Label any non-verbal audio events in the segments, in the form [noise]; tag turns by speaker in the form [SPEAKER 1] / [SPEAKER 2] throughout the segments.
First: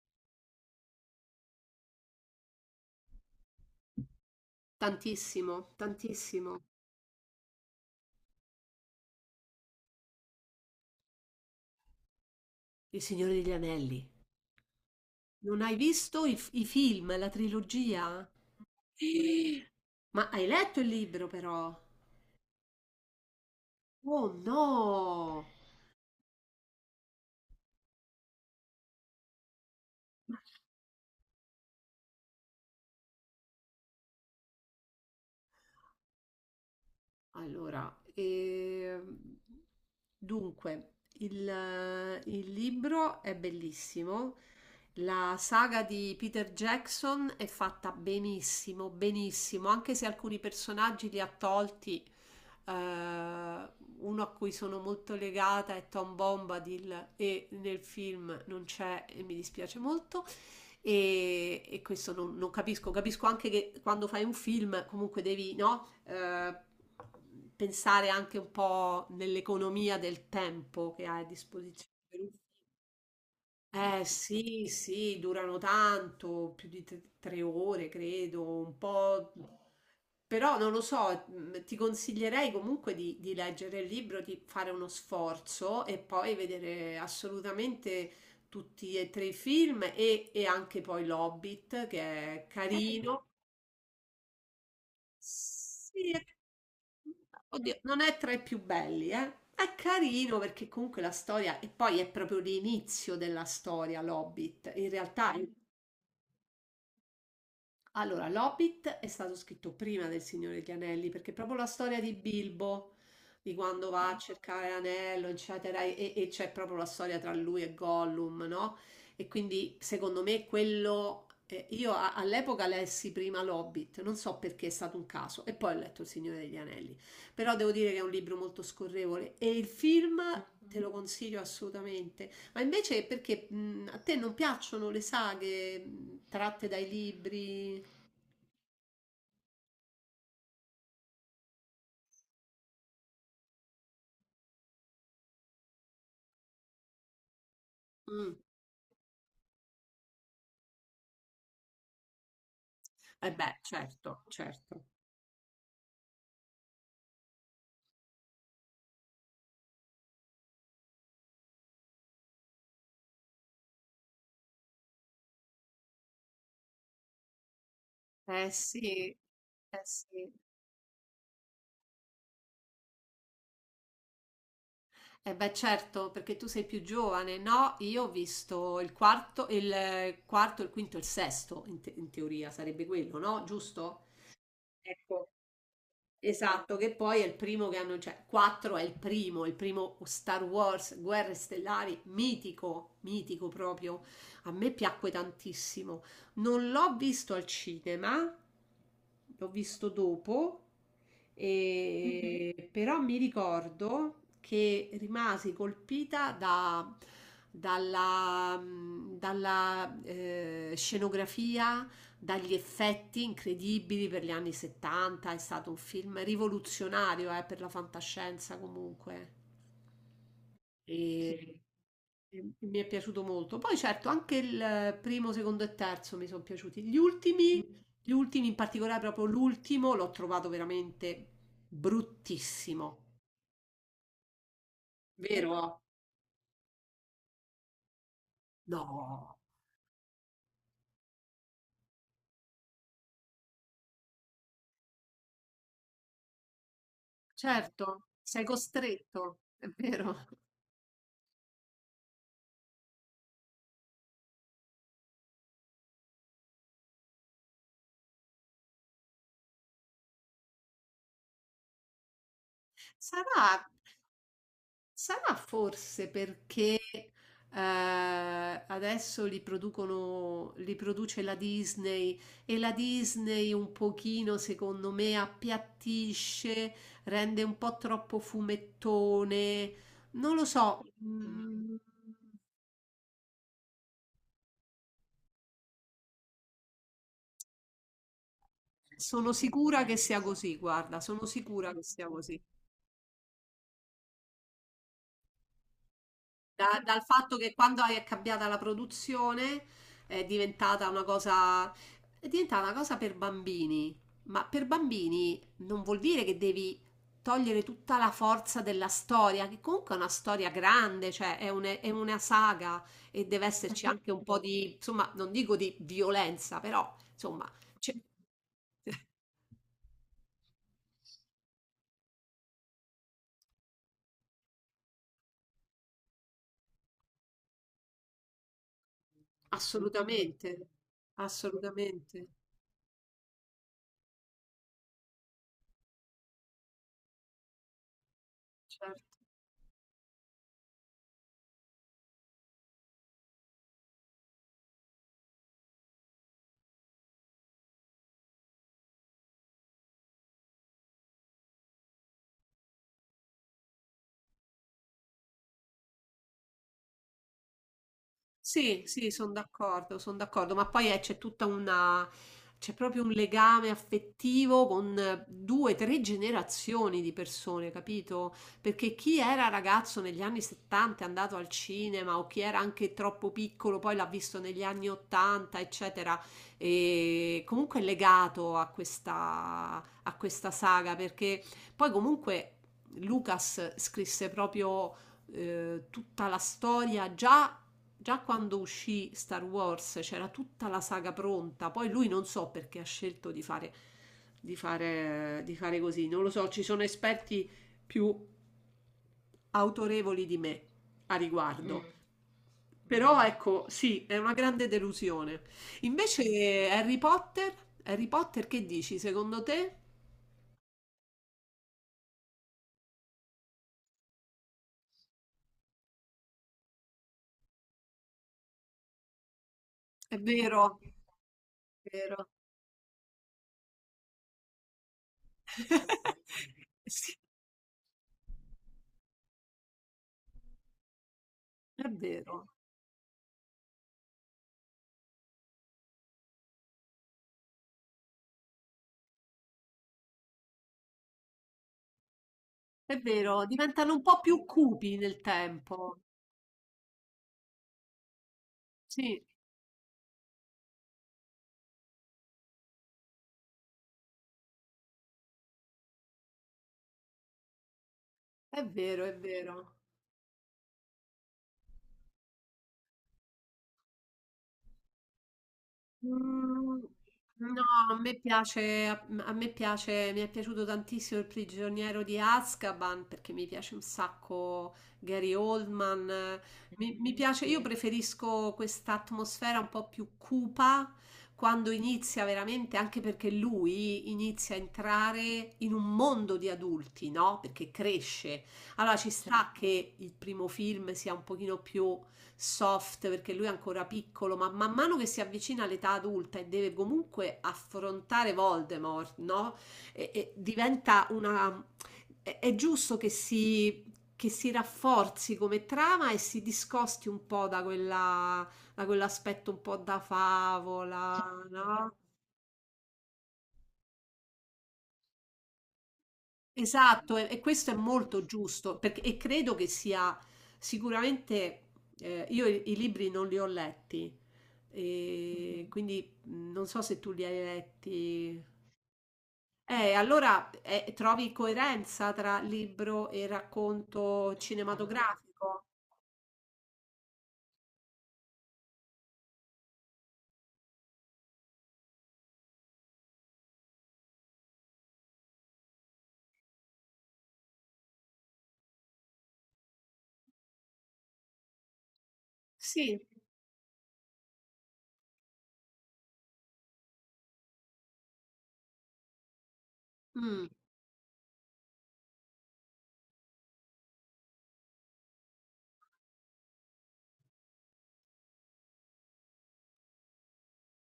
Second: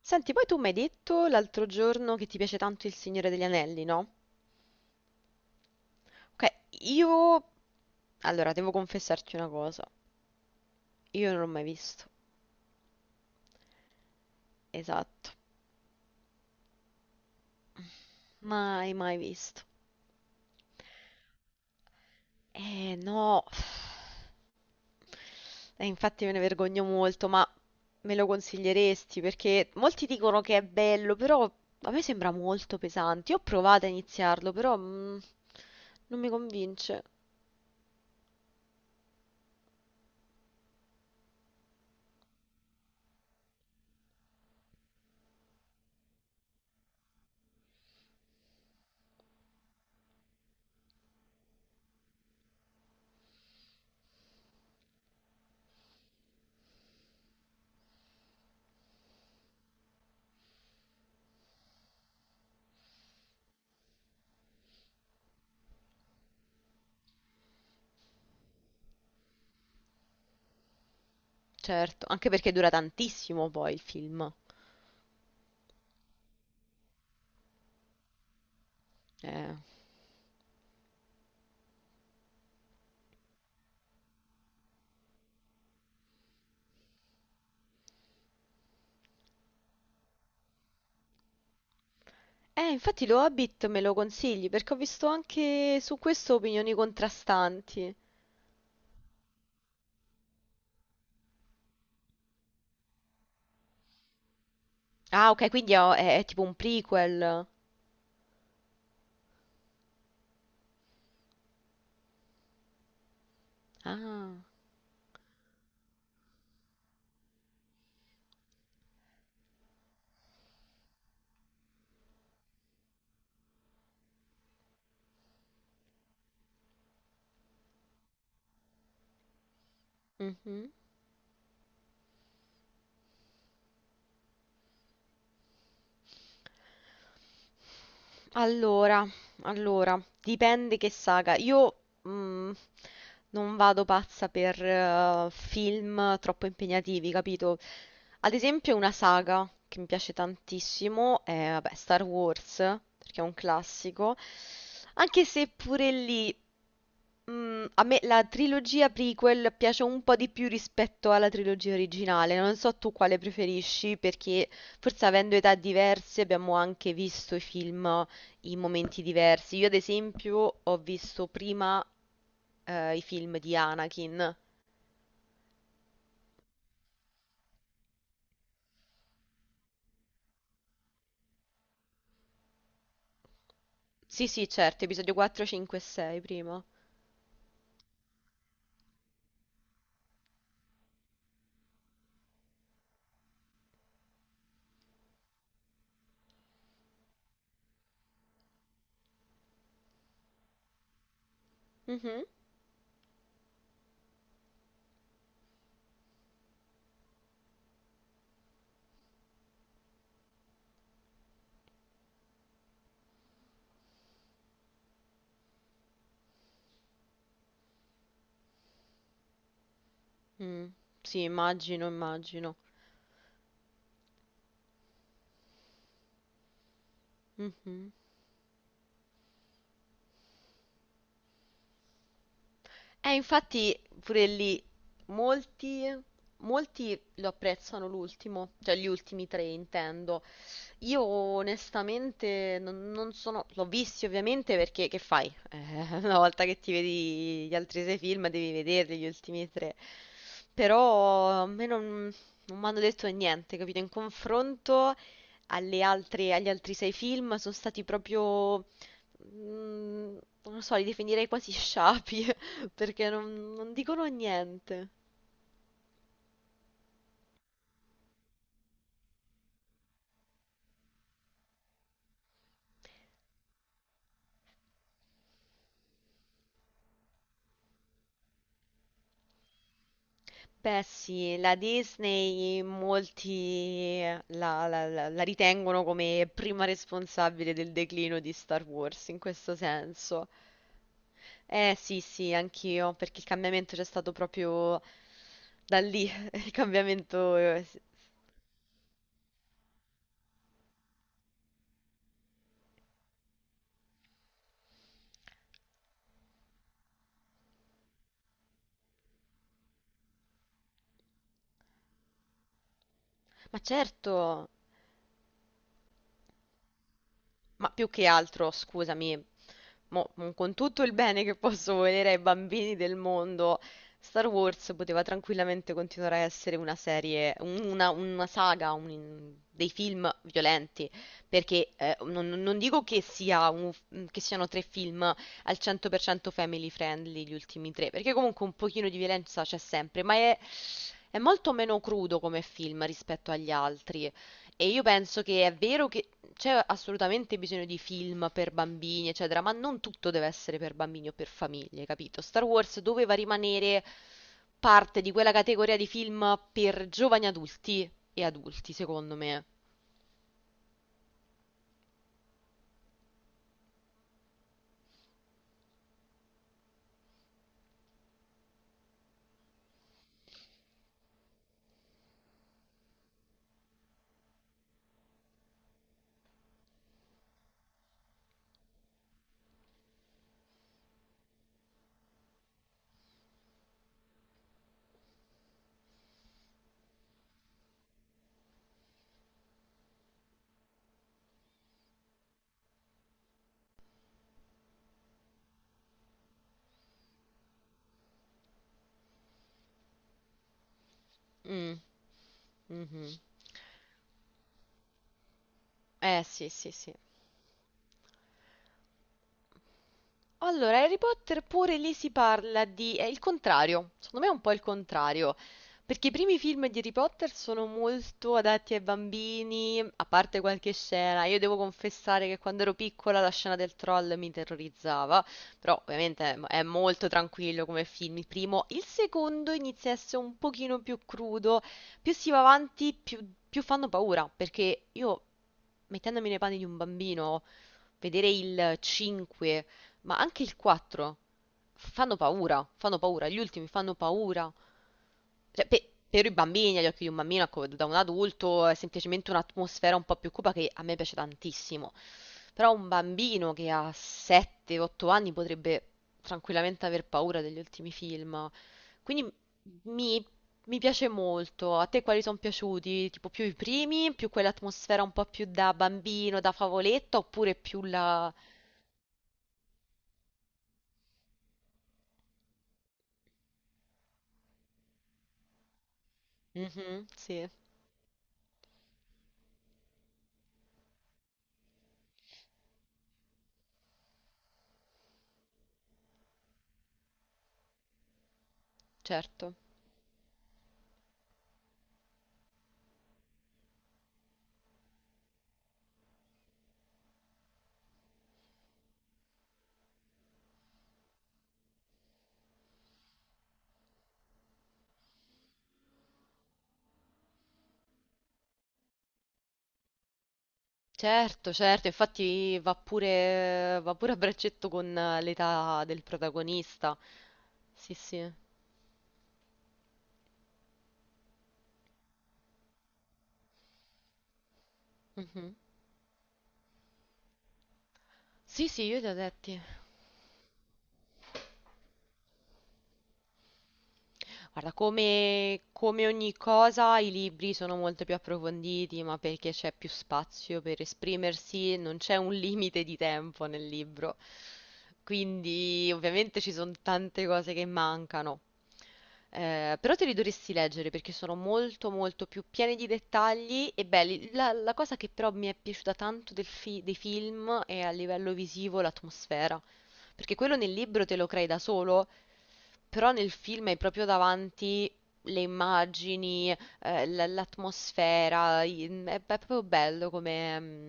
[SPEAKER 1] Senti, poi tu mi hai detto l'altro giorno che ti piace tanto Il Signore degli Anelli, no?
[SPEAKER 2] Tantissimo,
[SPEAKER 1] Ok.
[SPEAKER 2] tantissimo.
[SPEAKER 1] io... Allora, devo confessarti una cosa. Io non l'ho mai visto.
[SPEAKER 2] Il Signore degli Anelli.
[SPEAKER 1] Esatto.
[SPEAKER 2] Non hai visto i film, la trilogia?
[SPEAKER 1] Mai,
[SPEAKER 2] [gasps]
[SPEAKER 1] mai visto.
[SPEAKER 2] Eh, Ma hai letto il libro però?
[SPEAKER 1] No.
[SPEAKER 2] Oh no!
[SPEAKER 1] Infatti me ne vergogno molto, ma me lo consiglieresti? Perché molti dicono che è bello, però a me sembra molto pesante. Io ho provato a iniziarlo, però non mi convince.
[SPEAKER 2] Allora, dunque, il libro è bellissimo. La saga di Peter Jackson è fatta benissimo, benissimo, anche se alcuni personaggi li ha tolti. eh, Uno a cui sono molto legata è Tom Bombadil e nel film non c'è e mi dispiace molto e questo non capisco. Capisco anche che quando fai un film comunque devi, no? Pensare anche un po' nell'economia del tempo che hai a disposizione
[SPEAKER 1] Certo,
[SPEAKER 2] per un
[SPEAKER 1] anche perché dura tantissimo poi il
[SPEAKER 2] eh
[SPEAKER 1] film.
[SPEAKER 2] sì, sì, durano tanto, più di tre ore credo, un po',
[SPEAKER 1] Eh,
[SPEAKER 2] però non lo so, ti consiglierei comunque di leggere il libro, di fare uno sforzo e poi vedere assolutamente tutti e tre i film e anche poi l'Hobbit, che è
[SPEAKER 1] Infatti lo
[SPEAKER 2] carino.
[SPEAKER 1] Hobbit me lo consigli perché ho visto anche su
[SPEAKER 2] Sì,
[SPEAKER 1] questo opinioni
[SPEAKER 2] oddio,
[SPEAKER 1] contrastanti.
[SPEAKER 2] non è tra i più belli, eh. È carino perché comunque la storia, e poi è proprio l'inizio della storia, l'Hobbit. In
[SPEAKER 1] Ah,
[SPEAKER 2] realtà è
[SPEAKER 1] ok, quindi è tipo un prequel.
[SPEAKER 2] allora, l'Hobbit è stato scritto prima del Signore degli Anelli, perché proprio la storia di Bilbo, di quando va a
[SPEAKER 1] Ah,
[SPEAKER 2] cercare l'anello, eccetera, e c'è proprio la storia tra lui e Gollum, no? E quindi, secondo me, quello. All'epoca lessi prima l'Hobbit, non so perché è stato un caso, e poi ho letto Il Signore degli Anelli. Però devo dire che è un libro molto scorrevole e il film
[SPEAKER 1] mhm.
[SPEAKER 2] te lo consiglio assolutamente. Ma invece perché a te non piacciono le saghe tratte dai libri?
[SPEAKER 1] Allora, allora, dipende che saga. Io mm, non vado pazza per film troppo impegnativi, capito?
[SPEAKER 2] Mm.
[SPEAKER 1] Ad esempio, una saga che mi piace tantissimo è, vabbè, Star Wars, perché è
[SPEAKER 2] Eh
[SPEAKER 1] un
[SPEAKER 2] beh,
[SPEAKER 1] classico.
[SPEAKER 2] certo, certo.
[SPEAKER 1] Anche se pure lì, a me la trilogia prequel piace un po' di più rispetto alla trilogia originale. Non so tu quale preferisci, perché forse avendo età diverse abbiamo anche visto i film
[SPEAKER 2] Eh
[SPEAKER 1] in momenti
[SPEAKER 2] sì,
[SPEAKER 1] diversi. Io ad
[SPEAKER 2] eh sì.
[SPEAKER 1] esempio ho visto prima i film di Anakin.
[SPEAKER 2] Eh beh, certo, perché tu sei più giovane, no? Io ho visto il quarto, il quarto, il quinto, il sesto, in teoria sarebbe quello, no? Giusto?
[SPEAKER 1] Sì, sì, certo, episodio
[SPEAKER 2] Ecco.
[SPEAKER 1] 4, 5 e 6 prima.
[SPEAKER 2] Esatto, che poi è il primo che hanno, cioè 4 è il primo Star Wars, Guerre Stellari, mitico, mitico proprio. A me piacque tantissimo. Non l'ho visto al cinema, l'ho visto dopo.
[SPEAKER 1] Mhm.
[SPEAKER 2] Mhm. Però mi ricordo che rimasi colpita dalla, dalla scenografia, dagli effetti incredibili per gli anni 70. È stato un film rivoluzionario, per la fantascienza comunque.
[SPEAKER 1] Mm, sì,
[SPEAKER 2] E...
[SPEAKER 1] immagino,
[SPEAKER 2] e
[SPEAKER 1] immagino.
[SPEAKER 2] Mi è piaciuto molto. Poi certo, anche il primo, secondo e terzo mi sono piaciuti.
[SPEAKER 1] Mhm.
[SPEAKER 2] Gli ultimi, in particolare proprio l'ultimo, l'ho trovato veramente bruttissimo.
[SPEAKER 1] Infatti pure lì
[SPEAKER 2] Vero?
[SPEAKER 1] molti, molti lo apprezzano l'ultimo, cioè gli ultimi
[SPEAKER 2] No.
[SPEAKER 1] tre intendo. Io onestamente non sono, l'ho visti ovviamente perché che fai? [laughs] Una volta che ti vedi gli altri sei
[SPEAKER 2] Certo,
[SPEAKER 1] film
[SPEAKER 2] sei
[SPEAKER 1] devi vederli gli
[SPEAKER 2] costretto,
[SPEAKER 1] ultimi
[SPEAKER 2] è
[SPEAKER 1] tre,
[SPEAKER 2] vero.
[SPEAKER 1] però a me non mi hanno detto niente, capito? In confronto alle altre, agli altri sei film sono stati proprio, mm, non lo so, li definirei quasi sciapi [laughs] perché
[SPEAKER 2] Sarà
[SPEAKER 1] non dicono niente.
[SPEAKER 2] Sarà forse perché eh, adesso li producono, li produce la Disney e la Disney un pochino, secondo me, appiattisce, rende un po' troppo fumettone. Non lo
[SPEAKER 1] Beh
[SPEAKER 2] so,
[SPEAKER 1] sì, la Disney molti la ritengono come prima responsabile del declino di Star Wars in
[SPEAKER 2] sono
[SPEAKER 1] questo
[SPEAKER 2] sicura che sia
[SPEAKER 1] senso.
[SPEAKER 2] così, guarda, sono sicura
[SPEAKER 1] Eh
[SPEAKER 2] che
[SPEAKER 1] sì,
[SPEAKER 2] sia
[SPEAKER 1] sì,
[SPEAKER 2] così.
[SPEAKER 1] anch'io, perché il cambiamento c'è stato proprio da lì. [laughs] il
[SPEAKER 2] Dal fatto
[SPEAKER 1] cambiamento...
[SPEAKER 2] che
[SPEAKER 1] eh, s-
[SPEAKER 2] quando è cambiata la produzione è diventata una cosa, è diventata una cosa per bambini. Ma per bambini non vuol dire che devi togliere tutta la forza della storia, che comunque è una storia grande, cioè è, è una saga e deve
[SPEAKER 1] Ma
[SPEAKER 2] esserci anche un po'
[SPEAKER 1] certo,
[SPEAKER 2] di, insomma, non dico di violenza, però insomma,
[SPEAKER 1] ma più
[SPEAKER 2] c'è-
[SPEAKER 1] che altro, scusami, con tutto il bene che posso volere ai bambini del mondo, Star Wars poteva tranquillamente continuare a essere una serie, una saga, dei film
[SPEAKER 2] assolutamente,
[SPEAKER 1] violenti, perché
[SPEAKER 2] assolutamente,
[SPEAKER 1] non dico che siano tre film al 100% family friendly, gli ultimi tre, perché comunque un pochino di
[SPEAKER 2] certo.
[SPEAKER 1] violenza c'è sempre, ma è molto meno crudo come film rispetto agli altri, e io penso che è vero che c'è assolutamente bisogno di film per bambini, eccetera, ma non tutto deve essere per bambini o per famiglie, capito? Star Wars doveva rimanere parte di quella categoria di film per giovani adulti e adulti,
[SPEAKER 2] Sì, sì,
[SPEAKER 1] secondo me.
[SPEAKER 2] sono d'accordo, ma poi c'è tutta una, c'è proprio un legame affettivo con due, tre generazioni di persone, capito? Perché chi era ragazzo negli anni 70 è andato al cinema o chi era anche troppo piccolo poi l'ha visto negli anni 80, eccetera, e comunque è legato a questa saga, perché poi comunque Lucas scrisse proprio tutta la storia già. Già quando uscì Star Wars c'era tutta la saga pronta, poi lui non so perché ha scelto di fare, di fare così, non lo so, ci sono esperti più autorevoli di me a
[SPEAKER 1] Mm,
[SPEAKER 2] riguardo.
[SPEAKER 1] mhm.
[SPEAKER 2] Però ecco, sì, è una grande delusione.
[SPEAKER 1] Eh sì,
[SPEAKER 2] Invece
[SPEAKER 1] sì, sì.
[SPEAKER 2] Harry Potter, Harry Potter che dici? Secondo te?
[SPEAKER 1] Allora, Harry Potter pure lì si parla di, è il contrario, secondo me è un po' il contrario, perché i primi film di Harry Potter sono molto adatti ai bambini, a
[SPEAKER 2] È
[SPEAKER 1] parte qualche
[SPEAKER 2] vero,
[SPEAKER 1] scena. Io devo
[SPEAKER 2] è
[SPEAKER 1] confessare
[SPEAKER 2] vero.
[SPEAKER 1] che quando ero piccola la scena del troll mi terrorizzava, però ovviamente è
[SPEAKER 2] [laughs]
[SPEAKER 1] è molto
[SPEAKER 2] Sì,
[SPEAKER 1] tranquillo come film il primo. Il secondo inizia a essere un pochino più crudo,
[SPEAKER 2] è
[SPEAKER 1] più si va
[SPEAKER 2] vero,
[SPEAKER 1] avanti più fanno paura, perché io, mettendomi nei panni di un bambino, vedere il 5, ma anche il 4,
[SPEAKER 2] è
[SPEAKER 1] fanno paura, gli
[SPEAKER 2] vero,
[SPEAKER 1] ultimi
[SPEAKER 2] diventano
[SPEAKER 1] fanno
[SPEAKER 2] un po' più
[SPEAKER 1] paura.
[SPEAKER 2] cupi nel
[SPEAKER 1] Cioè,
[SPEAKER 2] tempo.
[SPEAKER 1] per i bambini, agli occhi di un bambino, ecco, da un adulto è
[SPEAKER 2] Sì,
[SPEAKER 1] semplicemente un'atmosfera un po' più cupa che a me piace tantissimo. Però un bambino che ha 7-8 anni potrebbe tranquillamente aver paura degli ultimi film.
[SPEAKER 2] è vero, è
[SPEAKER 1] Quindi
[SPEAKER 2] vero.
[SPEAKER 1] mi, mi piace molto. A te quali sono piaciuti? Tipo più i primi, più quell'atmosfera un po' più da bambino, da
[SPEAKER 2] Mm,
[SPEAKER 1] favoletto, oppure
[SPEAKER 2] no,
[SPEAKER 1] più
[SPEAKER 2] a me
[SPEAKER 1] la.
[SPEAKER 2] piace, a me piace, mi è piaciuto tantissimo Il prigioniero di Azkaban perché mi piace un sacco Gary Oldman. Mi,
[SPEAKER 1] Mhm,
[SPEAKER 2] mi piace,
[SPEAKER 1] sì,
[SPEAKER 2] io preferisco questa atmosfera un po' più cupa quando inizia veramente, anche perché lui inizia a entrare in un mondo di adulti, no? Perché cresce. Allora ci sta
[SPEAKER 1] certo.
[SPEAKER 2] che il primo film sia un pochino più soft perché lui è ancora piccolo, ma man mano che si avvicina all'età adulta e deve comunque affrontare Voldemort, no? E diventa una. È giusto che che si rafforzi come trama e si discosti un po' da quella, da quell'aspetto un po' da favola,
[SPEAKER 1] Certo, certo,
[SPEAKER 2] no?
[SPEAKER 1] infatti va pure a braccetto con l'età del protagonista.
[SPEAKER 2] Esatto, e questo è
[SPEAKER 1] Sì,
[SPEAKER 2] molto
[SPEAKER 1] sì.
[SPEAKER 2] giusto, perché, e credo che sia sicuramente. Io i libri non li ho letti,
[SPEAKER 1] Mhm.
[SPEAKER 2] e quindi non so se tu li hai letti.
[SPEAKER 1] Sì, sì, io li ho letti.
[SPEAKER 2] Allora trovi coerenza tra libro e racconto
[SPEAKER 1] Guarda, come,
[SPEAKER 2] cinematografico?
[SPEAKER 1] come ogni cosa, i libri sono molto più approfonditi, ma perché c'è più spazio per esprimersi, non c'è un limite di tempo nel libro. Quindi, ovviamente ci sono tante cose che mancano. Però te li dovresti leggere perché sono molto molto più pieni di
[SPEAKER 2] Sì.
[SPEAKER 1] dettagli e belli. La cosa che però mi è piaciuta tanto dei film è a livello visivo l'atmosfera. Perché
[SPEAKER 2] Mm,
[SPEAKER 1] quello nel libro te lo crei da solo, però nel film hai proprio davanti le immagini, l'atmosfera, è proprio bello come, mm,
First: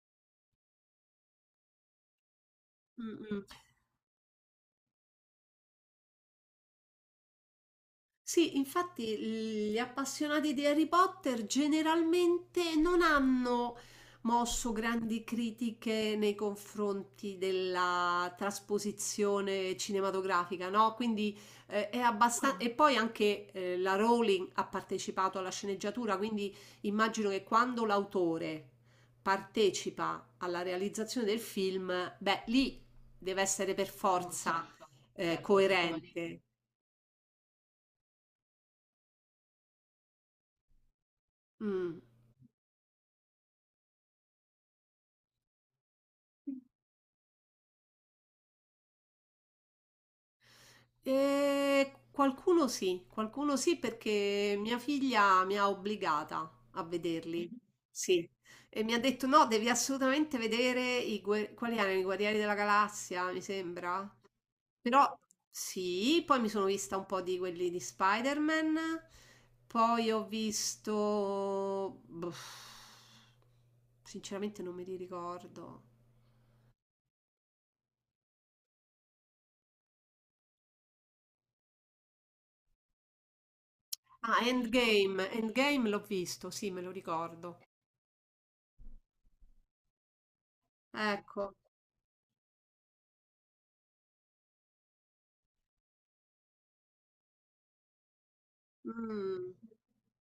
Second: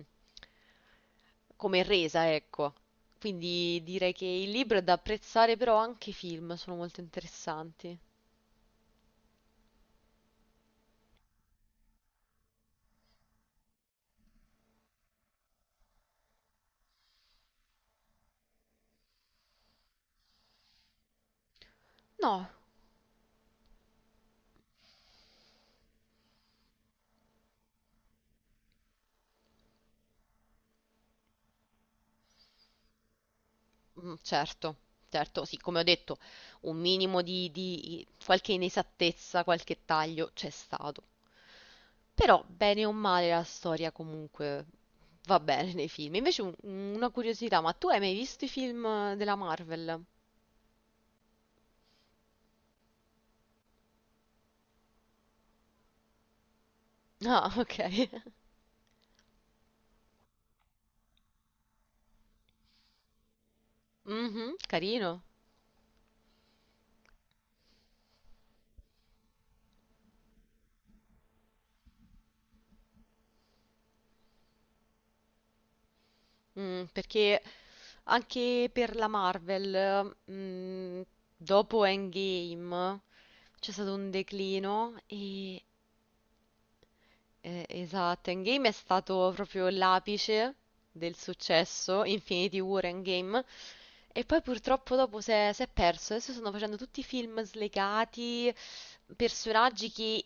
[SPEAKER 1] come resa, ecco.
[SPEAKER 2] mm, mm.
[SPEAKER 1] Quindi direi che il libro è da apprezzare, però anche i film sono molto interessanti.
[SPEAKER 2] Sì, infatti gli appassionati di Harry Potter generalmente non hanno mosso grandi critiche nei confronti della trasposizione cinematografica, no? Quindi è
[SPEAKER 1] No,
[SPEAKER 2] abbastanza. E poi anche la Rowling ha partecipato alla sceneggiatura, quindi immagino che quando l'autore partecipa alla realizzazione del film, beh, lì deve essere per forza
[SPEAKER 1] certo, certo, sì, come ho detto,
[SPEAKER 2] coerente.
[SPEAKER 1] un minimo di qualche inesattezza, qualche taglio c'è stato.
[SPEAKER 2] Mm.
[SPEAKER 1] Però, bene o male, la storia comunque va bene nei film. Invece una curiosità, ma tu hai mai visto i film della Marvel?
[SPEAKER 2] Qualcuno sì, qualcuno sì perché mia figlia mi ha obbligata a vederli.
[SPEAKER 1] Ah,
[SPEAKER 2] Mhm.
[SPEAKER 1] ok.
[SPEAKER 2] Sì,
[SPEAKER 1] [laughs]
[SPEAKER 2] e mi ha detto no, devi assolutamente vedere quali erano i Guerrieri della Galassia, mi sembra.
[SPEAKER 1] Mhm,
[SPEAKER 2] Però
[SPEAKER 1] carino.
[SPEAKER 2] sì, poi mi sono vista un po' di quelli di Spider-Man, poi ho visto, boh, sinceramente non me li ricordo.
[SPEAKER 1] Perché anche per la Marvel, dopo Endgame c'è stato un
[SPEAKER 2] Ah,
[SPEAKER 1] declino.
[SPEAKER 2] Endgame,
[SPEAKER 1] E
[SPEAKER 2] Endgame l'ho visto, sì, me lo ricordo.
[SPEAKER 1] Esatto, Endgame è stato proprio l'apice del
[SPEAKER 2] Ecco.
[SPEAKER 1] successo, Infinity War Endgame, e poi purtroppo dopo si è perso. Adesso stanno facendo tutti film slegati,
[SPEAKER 2] Mm.
[SPEAKER 1] personaggi che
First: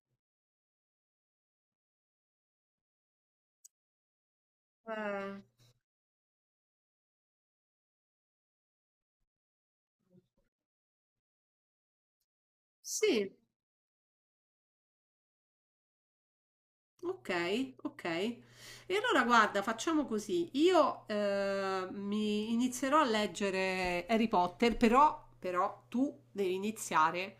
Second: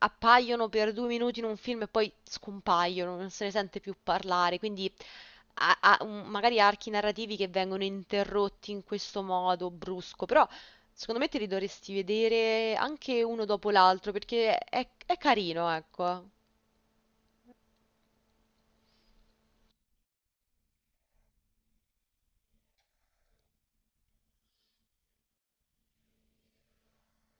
[SPEAKER 1] appaiono per due minuti in un film e poi scompaiono, non se ne sente più parlare, quindi
[SPEAKER 2] eh,
[SPEAKER 1] magari archi narrativi che vengono interrotti in questo modo brusco, però. Secondo me te li dovresti vedere anche
[SPEAKER 2] sì.
[SPEAKER 1] uno dopo l'altro perché è carino, ecco.
[SPEAKER 2] Ok, ok. E allora guarda, facciamo così. Io mi inizierò a leggere Harry Potter, però tu devi iniziare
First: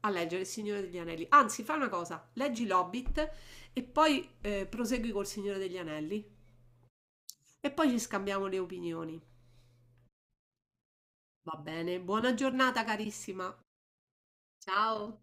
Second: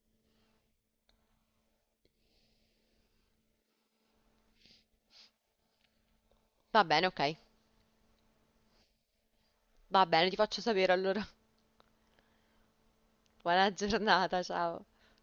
[SPEAKER 2] a leggere Il Signore degli Anelli. Anzi, fai una cosa, leggi L'Hobbit e poi prosegui col Signore degli Anelli
[SPEAKER 1] Va bene, ok.
[SPEAKER 2] e poi ci scambiamo le opinioni.
[SPEAKER 1] Va bene, ti faccio sapere allora.
[SPEAKER 2] Va bene, buona giornata
[SPEAKER 1] [laughs]
[SPEAKER 2] carissima.
[SPEAKER 1] Buona giornata, ciao.
[SPEAKER 2] Ciao.